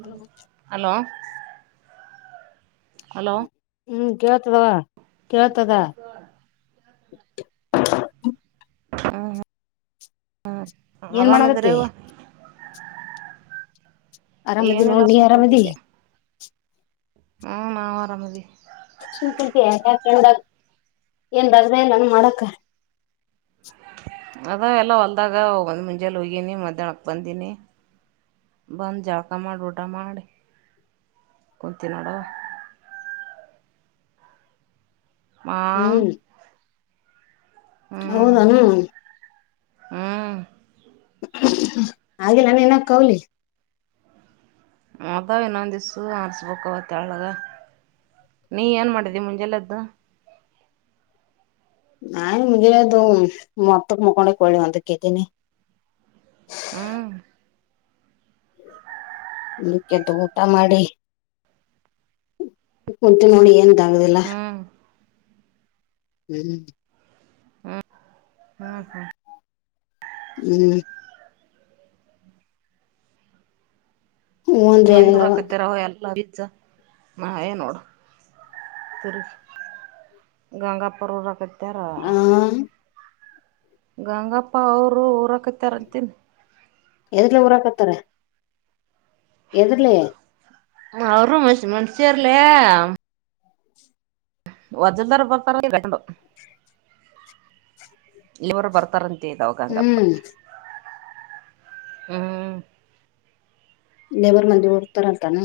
Hello hello hello ಹ್ಮ್ ಕೇಳ್ತದ ಕೇಳ್ತದ ಹ ಹಾ ಹಾ ಹ್ಮ ಏನ್ ಮಾಡಕತ್ತಿ ಆರಾಮ್ಇದ್ರೆಯವ್ವ ಆರಾಮದಿ ಏನಿಲ್ಲ ನೋಡ್ ನೀ ಆರಾಮದಿ [inaudible] ಹಾ ನಾ ಆರಾಮದವಿ ಸುಮ್ ಕುಂತಿ ಯಾಕಂದಾಗ ಏನ್ ರಜನೆ ನಾನು ಮಾಡಕ್ಕರ್ ಅದ ಎಲ್ಲ ಹೊಲ್ದಾಗ ಒಂದು ಮುಂಜಾಲ ಹೋಗನಿ ಮಧ್ಯಾಹ್ನಕ್ಕೆ ಬಂದೀನಿ ಬಂದು ಜಳ್ಕ ಮಾಡಿ ಊಟ ಮಾಡಿ ಕುಂತ ನೋಡ ಹ ಹೌದಾ ಹ್ಮ ಹ್ಮ ಹಾಗಿಲ್ಲಾನ ನ ಅವ್ಲಿ ಅದಾವ್ ಇನ್ನೊಂದ್ ದಿಸ್ಸು ಆರ್ಸ್ಬೇಕಕ್ವತ್ತ ತೆಳಗ ನೀ ಏನ್ ಮಾಡಿದಿ ಮುಂಜಾಲೆದ್ದು ನಾಯ ಮುಗ ತ ಮತ್ತ ಕೊಂಡೆ ಕಳ ಹಂತ ಕ ದಿನಿ ಹಾ ಮುಕ್ಕೆದ್ದು ಊಟ ಮಾಡಿ ಕುಂತ ನೋಡಿ ಎಂತ ಹಾ ಹ್ಮ್ ಹ್ಮ ಹ್ಮ ಹಾ ಹ್ಮ್ ಹ್ಮ ಅಂದ್ರೆ ದೂರ ಏನಿಲ್ಲವ ಹಾಕತ್ತಾರ ಎಲ್ಲ ನಾಯೇ ನೋಡು ತಿರ್ಗ ಗಂಗಾಪರ್ರಕತಿ ಹ್ಮ ಗಂಗಪ್ಪ ಅವರು ಊರಕ್ಕ ಕುತ್ತರ್ ಅತ್ತಿಲ್ ಎದಲ [unintelligible] ಊರಾಕತ್ತರ? ಎದುರ್ಲೆ ಅವರು ಮನಶ್ ಮನಶರ್ಲ್ಯೆ? ವಜ್ರದಾರ ಬರ್ತಾರ [unintelligible] ಇವರು ಬರ್ತಾರಂತ [unintelligible] ದೌ [unintelligible] ಗಂಗಪ್ಪ ಹ್ಮ್ ಹ್ಮ್ ಲೇಬರ್ ಮಂದಿ ಓಡ್ತಾರಂತಾನ.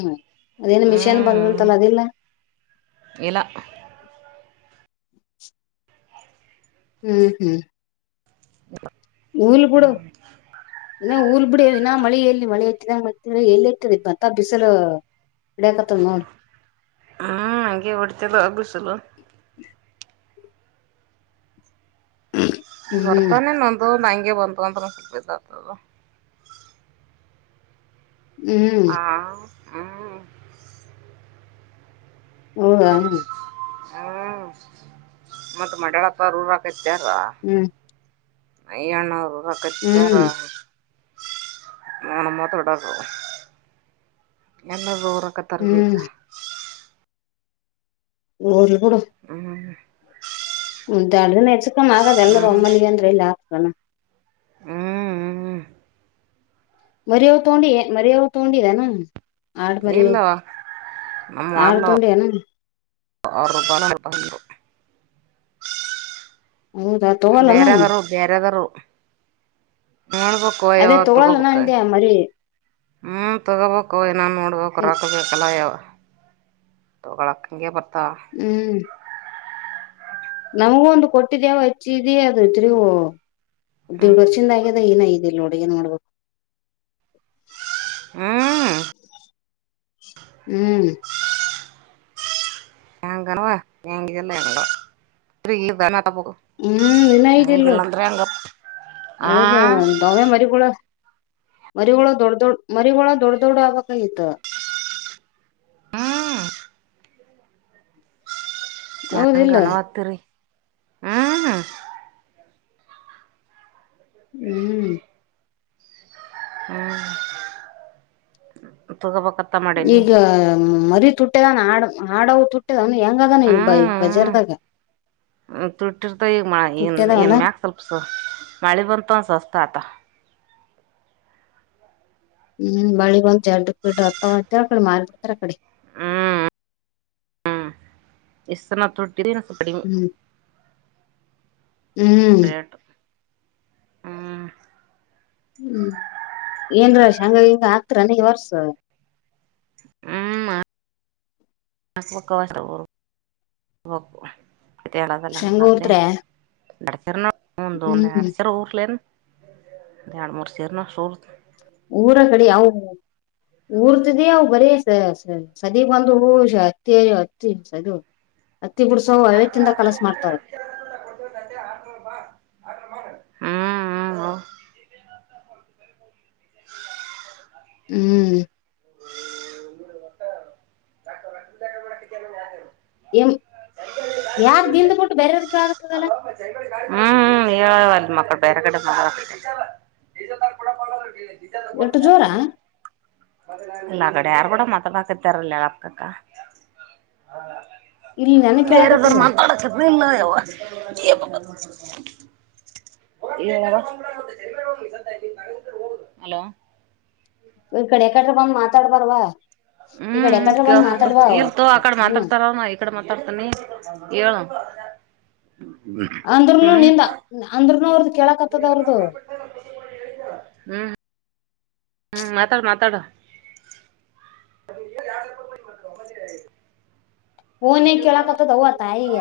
ಅದೇನ್ ಮಿಷನ್ ಬಂದದಂತಲ್ಲ, ಅದೆಲ್ಲ? ಇಲ ಹ್ಮ್ ಹ್ಮ್ ಹ್ಮ [unintelligible] ಊಲ್ ಗುಡು. ಇನ ಊಲ್ ಬಿಡಿ ಇನ ಮಳೆ ಎಲ್ಲಿ? ಮಳೆ ಇತ್ತಿದ ಮತ್ತ ಎಲ್ಲಿ ಇತದೆ ಮತ್ತಾ ಬಿಸಲು ಹಾ, ಹಾಗೆ ಹೊಡೆತದು ಆ ಬಿಸ್ [unintelligible] ಲ [unintelligible] [inaudible] ಹ್ಮ್ ಬರ್ತಾನ ನೊಂದು ನಾಯ [unintelligible] [unintelligible] ಹ್ಮ್ ಆ ಹ್ಮ್ ಹೋದ? ಹ್ಮ್ ಮತ್ ಮಡಳಪ್ಪ [unintelligible] ಹಾಕೈತಿ ಕೇಂದ್ರ ಹ್ಮ್ ಐ ಅಣ್ಣಾವ್ರು ಹ್ಮ್ [unintelligible] ನಾನು ಮಾತಾಡೋದು ನಲ್ಲ ರೋ [unintelligible] ವಕತ್ತಾರ ವೇಜ ಹ್ಮ್ ಹೌದು [unintelligible] ಹ್ಮ [unintelligible] ಹ ದಾಳ ನಯ [unintelligible] ಮ [unintelligible] ಆಗದೆಲ್ಲರು ಒಮ್ಮಲ್ಲಿಗೆ ಅಂದ್ರೆ ಇಲ್ಲ. ಚಲ್ಲ [unintelligible] ಹ್ಮ್ ಹ್ಮ್ ಮರಿ ಅವ್ ತಗೊಂಡಿ ಏನ್ ಮರಿ ಅವ್ ತಗೊಂಡಿಏನ್? ಆಡು ಮರಿ ಅವ್, ಇಲ್ಲವ ಆಡ್ ತೊಂಡನ [unintelligible] ಆರುಪಾನಂದರು [unintelligible] ಹೌದಾ ತಗಲ್ಲಲ್ಲ [unintelligible] ಬೇರೆದವರು ನೋಡ್ಬೇಕು ಅದೇ ಯಾವ ತಗೊಳಲ್ಲನ, ತಗೋಬೇಕ ಅಂಧ್ಯವ್ ಮಳ್ಳಿ ಹ್ಮ್ ತಗೊಬೇಕವ ನಾವ್ ನೋಡ್ಬೇಕ ಹ್ಮ್ ರೊಕ್ಬೇಕಲ್ಲ ಯವ್ವ ತಗೊಳಕ ಹಂಗೆ ಬರ್ ಹ್ಮ್ ನಮ್ಗೂ ಒಂದು ಕೊಟ್ಟಿದ್ದ್ಯಾವ ಹೆಚ್ಚಿದಿ ಅದ ತ್ರಿವ್ ಹ್ಮ್ ದೇವ್ಗರ್ ಚಿಂದಾಗಿಂದೈ ಇಲ್ ನುಡುಗನ್ ಮಾಡ್ಬೇಕು ಹ್ಮ್ ಹ್ಮ್ ಹಂಗನ [unintelligible] ಹ್ಮ್ ನಿನ ಇದ್ದಿಲ್ಲು ಹೆಂಗ ಆ ಒದ ದಮೆ ಮರಿಗೂಳ ಮರಿಗೊಳ ದೊಡ್ಡ ದೊಡ್ ಮರಿಗೊಳ ದೊಡ್ಡ ದೊಡ್ಡ ಆಗ್ಬೇಕಿತ್ತು ಹಾ ಚ ಹೌದಿಲ್ಲ ಗನವಾತರಿ ಹಾ ಹ್ಮ್ ಹ್ಮ್ ತಗೊಬೇಕ ಈಗ ಮರಿ ತುಟ್ಟಿ ಆಗನ ಆಡ್ ಹಾಡ ತುಟ್ಟೆ ಹ್ಮ್ ತುಟ್ಟಿರ್ತ ಈಗ ನ್ ಏನ್ ತುಟ್ಟಿದಾವಲ್ಲ ಮ್ಯಾಕ್ ಸ್ವಲ್ಪ ಮಳೆ ಬಂತ ಒಂದ ಸ್ವಸ್ತ ಆತ. ಹ್ಮ್ ಬಳಿಗ್ ಒಂದುಡ್ ಬಿಡ್ ಹತ್ತತ ಆ ಕಡೆ ಮಿಬಿಡ್ತಾರ ಆ ಕಡೆ ಹ್ಮ ಎಸ್ತಾನ ತುಡ್ [unintelligible] ಹ್ಮ್ ಹ್ಮ್. ಹ್ಮ್ ಹ್ಮ್ ಏನ್ರಷ ಹಂಗ ಹಿಂಗ ಹತ್ರನ ವರ್ಸ ಹ್ಮು ಮಾಡ್ [unintelligible] ಶೇಂಗ ತೇಳದಲ್ಲಂಗಲ್ಲೇ ಊರ್ತ್ರ ದಾಡ್ ತರ್ನ ಹಂದುಡ ಹ್ಮ್ ಸರ ಊರ್ಲೆನು ಎರ್ಡ್ ಮೂರ್ ಸೇಲ್ನ ಸೂಲ್ ಊರ ಕಡೆ ಯ ಯಾವ್ ಊರ್ತದೇ ಅವ್ ಬರೆಸ ಸದೀಪ್ ಬಂದು ಹಷ ಹತ್ತಿ ಹತ್ತಿ ಸದು ಹತ್ತಿ ಬುಡ್ಸ ಅಐತ್ತಿಂದ ಕಲಸ ಮಾಡ್ತಾರೆ ಹ್ಮ ಹ್ಮ ಹ್ಮ [unintelligible] ಹ್ಮ್ ಒನ್ನೂರು ವಟ್ಟ ಳ ಅದಿಕ್ಕೆಲ್ಲ ಯಾರು ಎಂ ಯಾರ್ ದಿಂದ ಬಿಟ್ಟು ಬೇರೆದಕ್ಕೆ ಕೇಳಕ್ ಆಗುತ್ತದಲ್ಲ ಲ್ಲ ಮಕ್ಕಳು ಬೇರೆ ಕಡೆ ಮ [unintelligible] ಎಟ್ಟು ಜೋರಾ ಇಲ್ಲ ಕಡೆ ಯಾರು ಕೂಡ ಮತ ಬಾಕತ್ತಾರಲ್ಲಕ್ಕಕ್ಕ ಹಾ ಇಲ್ಲಿ ನನಗ್ ಬೇರೆದ್ರು ಕೇಳಾಕತ್ತದ ಮಾತಾಡಕ ಇಲ್ಲ ಯವ್ವ [unintelligible] ಹಲೋ ಈ ಕಡೆ ಕಡ್ರ ಬಂದ್ ಮಾತಾಡ್ಬಾರವಾ ಹ್ಮ್ ಹ್ಮ ಕೇಳ್ತತ್ ಇಲ್ತು ಆಕಡೆ ಏನ ಮಾತಾಡ್ತಾರ ನ ಈ ಕಡೆ ಮಾತಾಡ್ತನಿ ಹೇಳು ಅಂದ್ರನು ಹ್ಮ್ ನಿಂದ ಅಂದ್ರನು ಅವ್ರದ್ ಕೆಳಕತ್ತದ ಅವ್ರದು ಹ್ಮ್ ಹ್ಮ್ ಮಾತಾಡ್ ಮಾತಾಡ [unintelligible] ಹುನೇ ಕೇಳಕತದ ಅವ್ವ ತಾಯಿಯ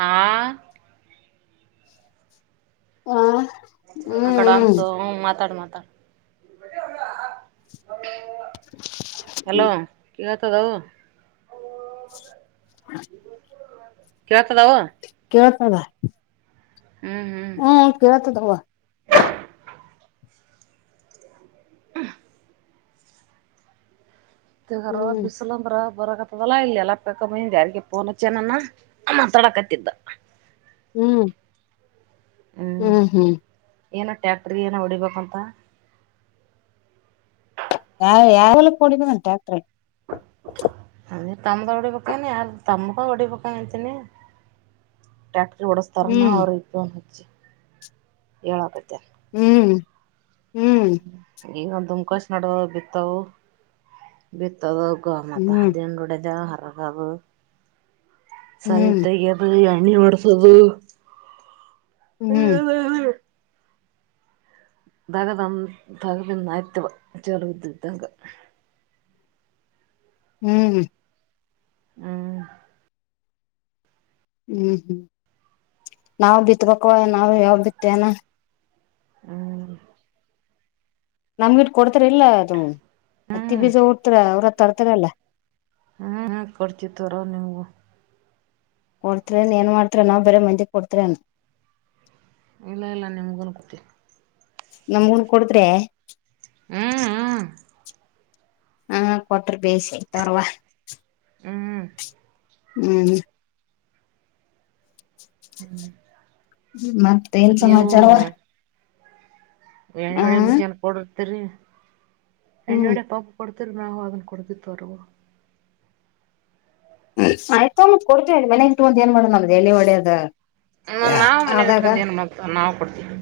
ಆ ಹಾ ಆ ಕಡ ಅಂತು ಹು ಮಾತಾಡ್ ಮಾತಡ್ [unintelligible] [unintelligible] ಹಲೋ ಇವ್ ಹದು ಓ ಕೇಳ್ತದವು ಹದ ಹ್ಮ್ ಕಳ್ತದವಾ ಹ್ಮ್ ದ ಹರಾ ಹ್ಮ್ ಬಿಸಿಲಂದ್ರ ಬರಕತ್ತದಲ್ಲಾ ಇಲ್ಲ ಎಲ್ಲ ಪಕ ಮನ್ ಯಾರಿಗೆ ಪೋನ ಚೆನನ್ನ ಮಾತಾಡಕತ್ತಿದ್ದ ಹ್ಮ್ ಹ್ಮ್ ಹ್ಮ್ ಏನೋ ಟ್ಯಾಕ್ಟ್ರಗೆ ಏನೋ ಹೊಡಿಬೇಕಂತ ಯಾವ ಯಾವೆಲ್ಲ ಕೊಡಿದಂಟ ಅ ತಮ್ಮ ತ ಒಡಿ ಪಕನ ಆ ತಮ್ಮಕ ಒಡಿ ಕಂತೀನಿ ಟ ಓಡಿಸ್ತಾರ್ನ ಹ್ಮ್ ಅವ್ರಿಗೆ ಹೇಳಕತ್ತ ಹ್ಮ್ ಹ್ಮ್ ಈಗ ದುಮ್ಕಾಸ್ ನಡುವ ಬಿತ್ತವು ಬಿತ್ ತಗೋ ಹೋಗೋ ಮತ್ತೆ ಹ್ಮ್ ಅದೇನು ನೋಡದೆ ಅಗು ಹ್ಮ್ ಸಂತೆಗೆಬುರ್ಯಳ್ ಗುಣಿ ಹೊಡ್ಸೋದು [inaudible] ಹ್ಮ ಹ್ಮ್ ದಗದ ತಗದಿಂದ ಆಯ್ತವ ಚಲ ಇದ್ದ್ದಗ [inaudible] ಹ್ಮ್ ಹ್ಮ್ ಹ್ಮ್ ಹ್ಮ್ ನಾವ್ ಬಿತ್ಬೇಕು ನಾವ್ ಯಾವ ಬಿತ್ತೇನ. ಹ್ಮ್ ನಮ್ಗಿಟ್ ಕೊಡ್ತಾರ ಇಲ್ಲ ಅದು ಅತ್ತ ಹ್ಮ್ ಬೀಜ ಟ್ರ ಅವ್ರ ತರ್ ತಿರಲ್ಲೇ [unintelligible] ಹ್ಮ್ ಹ ಕೊಡ್ತಿತ್ತರ ನಿಮ್ಗೂ [inaudible] ಕೊಡ್ತ್ರನ್ ಏನ್ ಮಾಡ್ತರ ನಾವ್ ಬರ ಮಂದಿ ಕೊಡ್ತರನ್ ಇಲ್ಲ ಇಲ್ಲ ನಿಮ್ಗೂ ಕೂತಿ ನಮ್ಗೂನ್ ಕೊಡದ್ರೆ ಹ್ಮ್ ಹ್ಮ್ ಹಾ ಕೊಟ್ರ ಬೇಯಿಸಿತವರ್ವ ಹ್ಮ್ ಹ್ಮ್ ಮತ್ತೇನ್ ಸಮಾಚಾರ ಬೇಳುಳ್ಳಿ ಮಿಷೀನ್ ಕೊಡು ತರಿ ಹ್ಮ್ ಎಣ್ಣೋಡೆ ಪಂಪ್ ತಿರ್ ನಾಾಗವು ಅನ್ನು ಕೊತ ತರ್ವೋ [inaudible] ಆಯ್ತತ್ ಕೊಡ್ತ ಮನೆ ಇಟ್ಟು ಒಂತ ಏನ್ ಮಾಡ ನಮ್ದು ಎಲ್ಲಿ ಒಡೆಯದ ದ್ ನಾವ್ ಮನೆಗ್ ಇಟ್ಕೊಂಡ ಏನ್ ಮಾಡತ ನಾವು ಕೊಡ್ತೀವಿ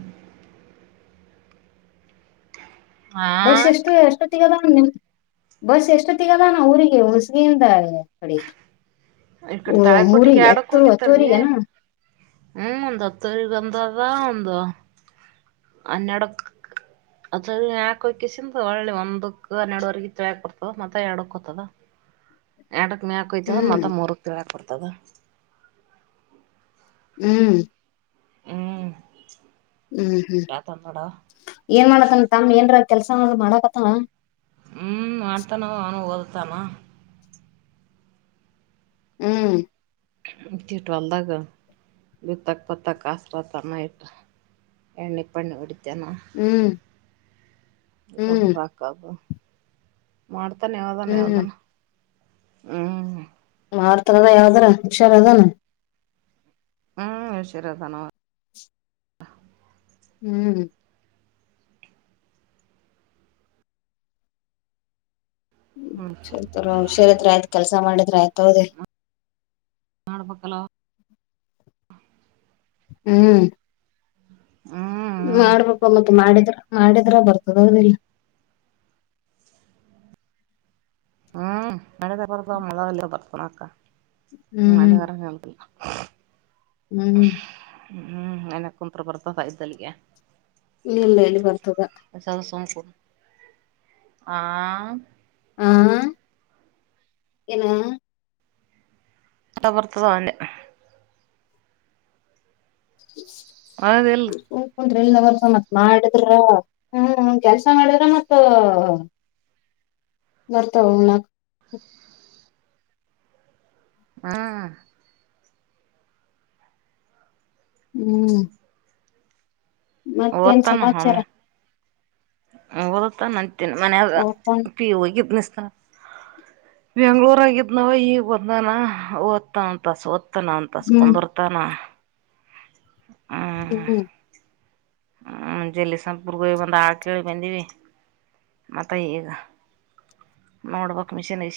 ಹಾ ಬಸ್ ಎಷ್ಟು ಏಷ್ಟತು ತಗದ ನಿಮ ಬಸ್ ಎಷ್ಟು ತಗದಾನ ಊರಿಗೆ ಹೊಸಿಗೆಯಿಂದ ಕಡೆ ಈ ಕಡೆ ತಾಳೆಕೋಟ್ಟಿಗೆ ಊರಿಗೆ ಯಡಕ್ ಹತ್ತು ಹೋಗಿತ್ತಾರ ನೀ ಹತ್ತುವರಿಗೆನ ಹ್ಮ್ ಹತ್ತರಿ ಹಂ ದಾದ ಹಂದು ಹನ್ನೆರಡಕ್ ಅದ್ರ ಯಾಕಕಸಿಂದ ಒಳ್ಳೆ ಒಂದಕ್ಕ ಹನ್ನೆರಡವರೆಗ ಇತ್ ಯಾಕ ಕೊಡ್ತದ ಮತ್ತ ಎರಡಕ್ ಹತದ ಎಡಕ್ ಮ್ಯಾಕಯ್ತದ ಹ್ಮ್ ಮತ್ತ ಮ ಮುರುಕ್ ತಿಳಾಕ ಕೊ. ತ್ತದ ಹ್ಮ್ ಹ್ಮ್ ಹ್ಮ್ ಹ್ಮ್ ಇಟಾತನ ನೋಡ ಏನ್ಮಾನ ತನ್ನು ತಾ ಏನ್ ರ ಕೆಲ್ಸ ಮಾಡಕತ್ತ ಹ್ಮ್ ಮಾಡ್ತ ನಾವ್ ಅವಾನ ಹೋದ ಸಮಯ ಹ್ಮ್ ಬಿತ್ತಿಟ್ ಹೊಲ್ದಾಗ ಬಿತ್ತಕ್ ಪತ್ತಕ್ ಆಸ್ರ ತನ ಇಟ್ಟ ಎಣ್ಣೆ ಪಣ್ಣೆ ಹೊಡಿತ ಜನ ಹ್ಮ್ ಹ್ಮ್ ಗಬ್ರಕಬ ಮಾಡ್ತ ಧನ್ಯವಾದ ಹ್ಮ್ ಧನ್ಯವಾದನ ಹ್ಮ್ ಮಾಡ್ತಾರದ ಯಾವದ್ರ ಹುಷಾರ ಅದಾನ ಹ್ಮ್ ಸರಿಯ ತಾನ ಹ್ಮ್ ಹ್ಮ್ ಸರಿ ಹುಷಾರತ್ರ ಆಯ್ತ್ ಕೆಲ್ಸ ಮಾಡ ಆಯ್ತೋ ರಿ ನಾಡು ಪಕ್ಕಲ್ಲ ಹ್ಮ್ ಹ್ಮ ಮಾಡ್ಬೇಕು ಮತ್ತೆ ಮಾಡಿದ್ರ ಮಾಡಿದ್ರ ಬರ್ತದ ಓದಿಲ್ಲ ಹ್ಮ್ ಮಾಡಿದ್ರೆ ಬರುತ್ತ ಮಾಡಲಿಕ್ ಏನು ಬರುತ್ತ ಎನಾಕ ಹ್ಮ್ ಮಾಡಿದರೆ ಡ ತರ [unintelligible] ಹ್ಮ್ ಹ್ಮ್ ನ ಕುಂತ್ತ್ರ ಬರ್ತತ ಇಸಲಿ ಗೆ ಇಲ್ಲ ಇಲ್ಲ ಇಲ್ಲಿ ಬರ್ತದ ಸುಮ್ ಕುಂತ್ ಆ ಹ ಏನ ಕಡಪುರತದ ಅವೆ ಹದ ಎಲ್ಲ ಬರ್ತವ ಮತ್ ಮಾಡಿದ್ರ ಹ್ಮ ಕೆಲ್ಸ ಮಾಡಿದ್ರ ಮತ್ ಬರ್ತಾವ ಉಣ್ಣೋಕೆ ಹ್ಮ್ ಹ್ಮ್ ಮತ್ತೇನ್ ಸಮಾಚಾರ ಓದುತ್ತಾನೆ ಮನೆಗ ಓಪನ್ ಪಿ ಹೋಗಿ ಪ್ರೆಸ್ ಹ ಬೆಂಗಳೂರುರಾಗಿದ ನ ಈಗ ಬಂದಾನ ಓದ್ತ ಅಂತ ಸ ತಾನ ಹ್ಮ್ ಅಂತಸ್ಕೊಂಡರ್ತಾನ ಹ್ಮ್ ಹಾ ಅಂಜಲ್ಲಿ ಸ್ವಪುರ್ಗ [unintelligible] ಬಂದೀವಿ ಮತ್ತ ಈಗ ನೋಡ್ಬಕ್ ಮಿಷನ್ ಇ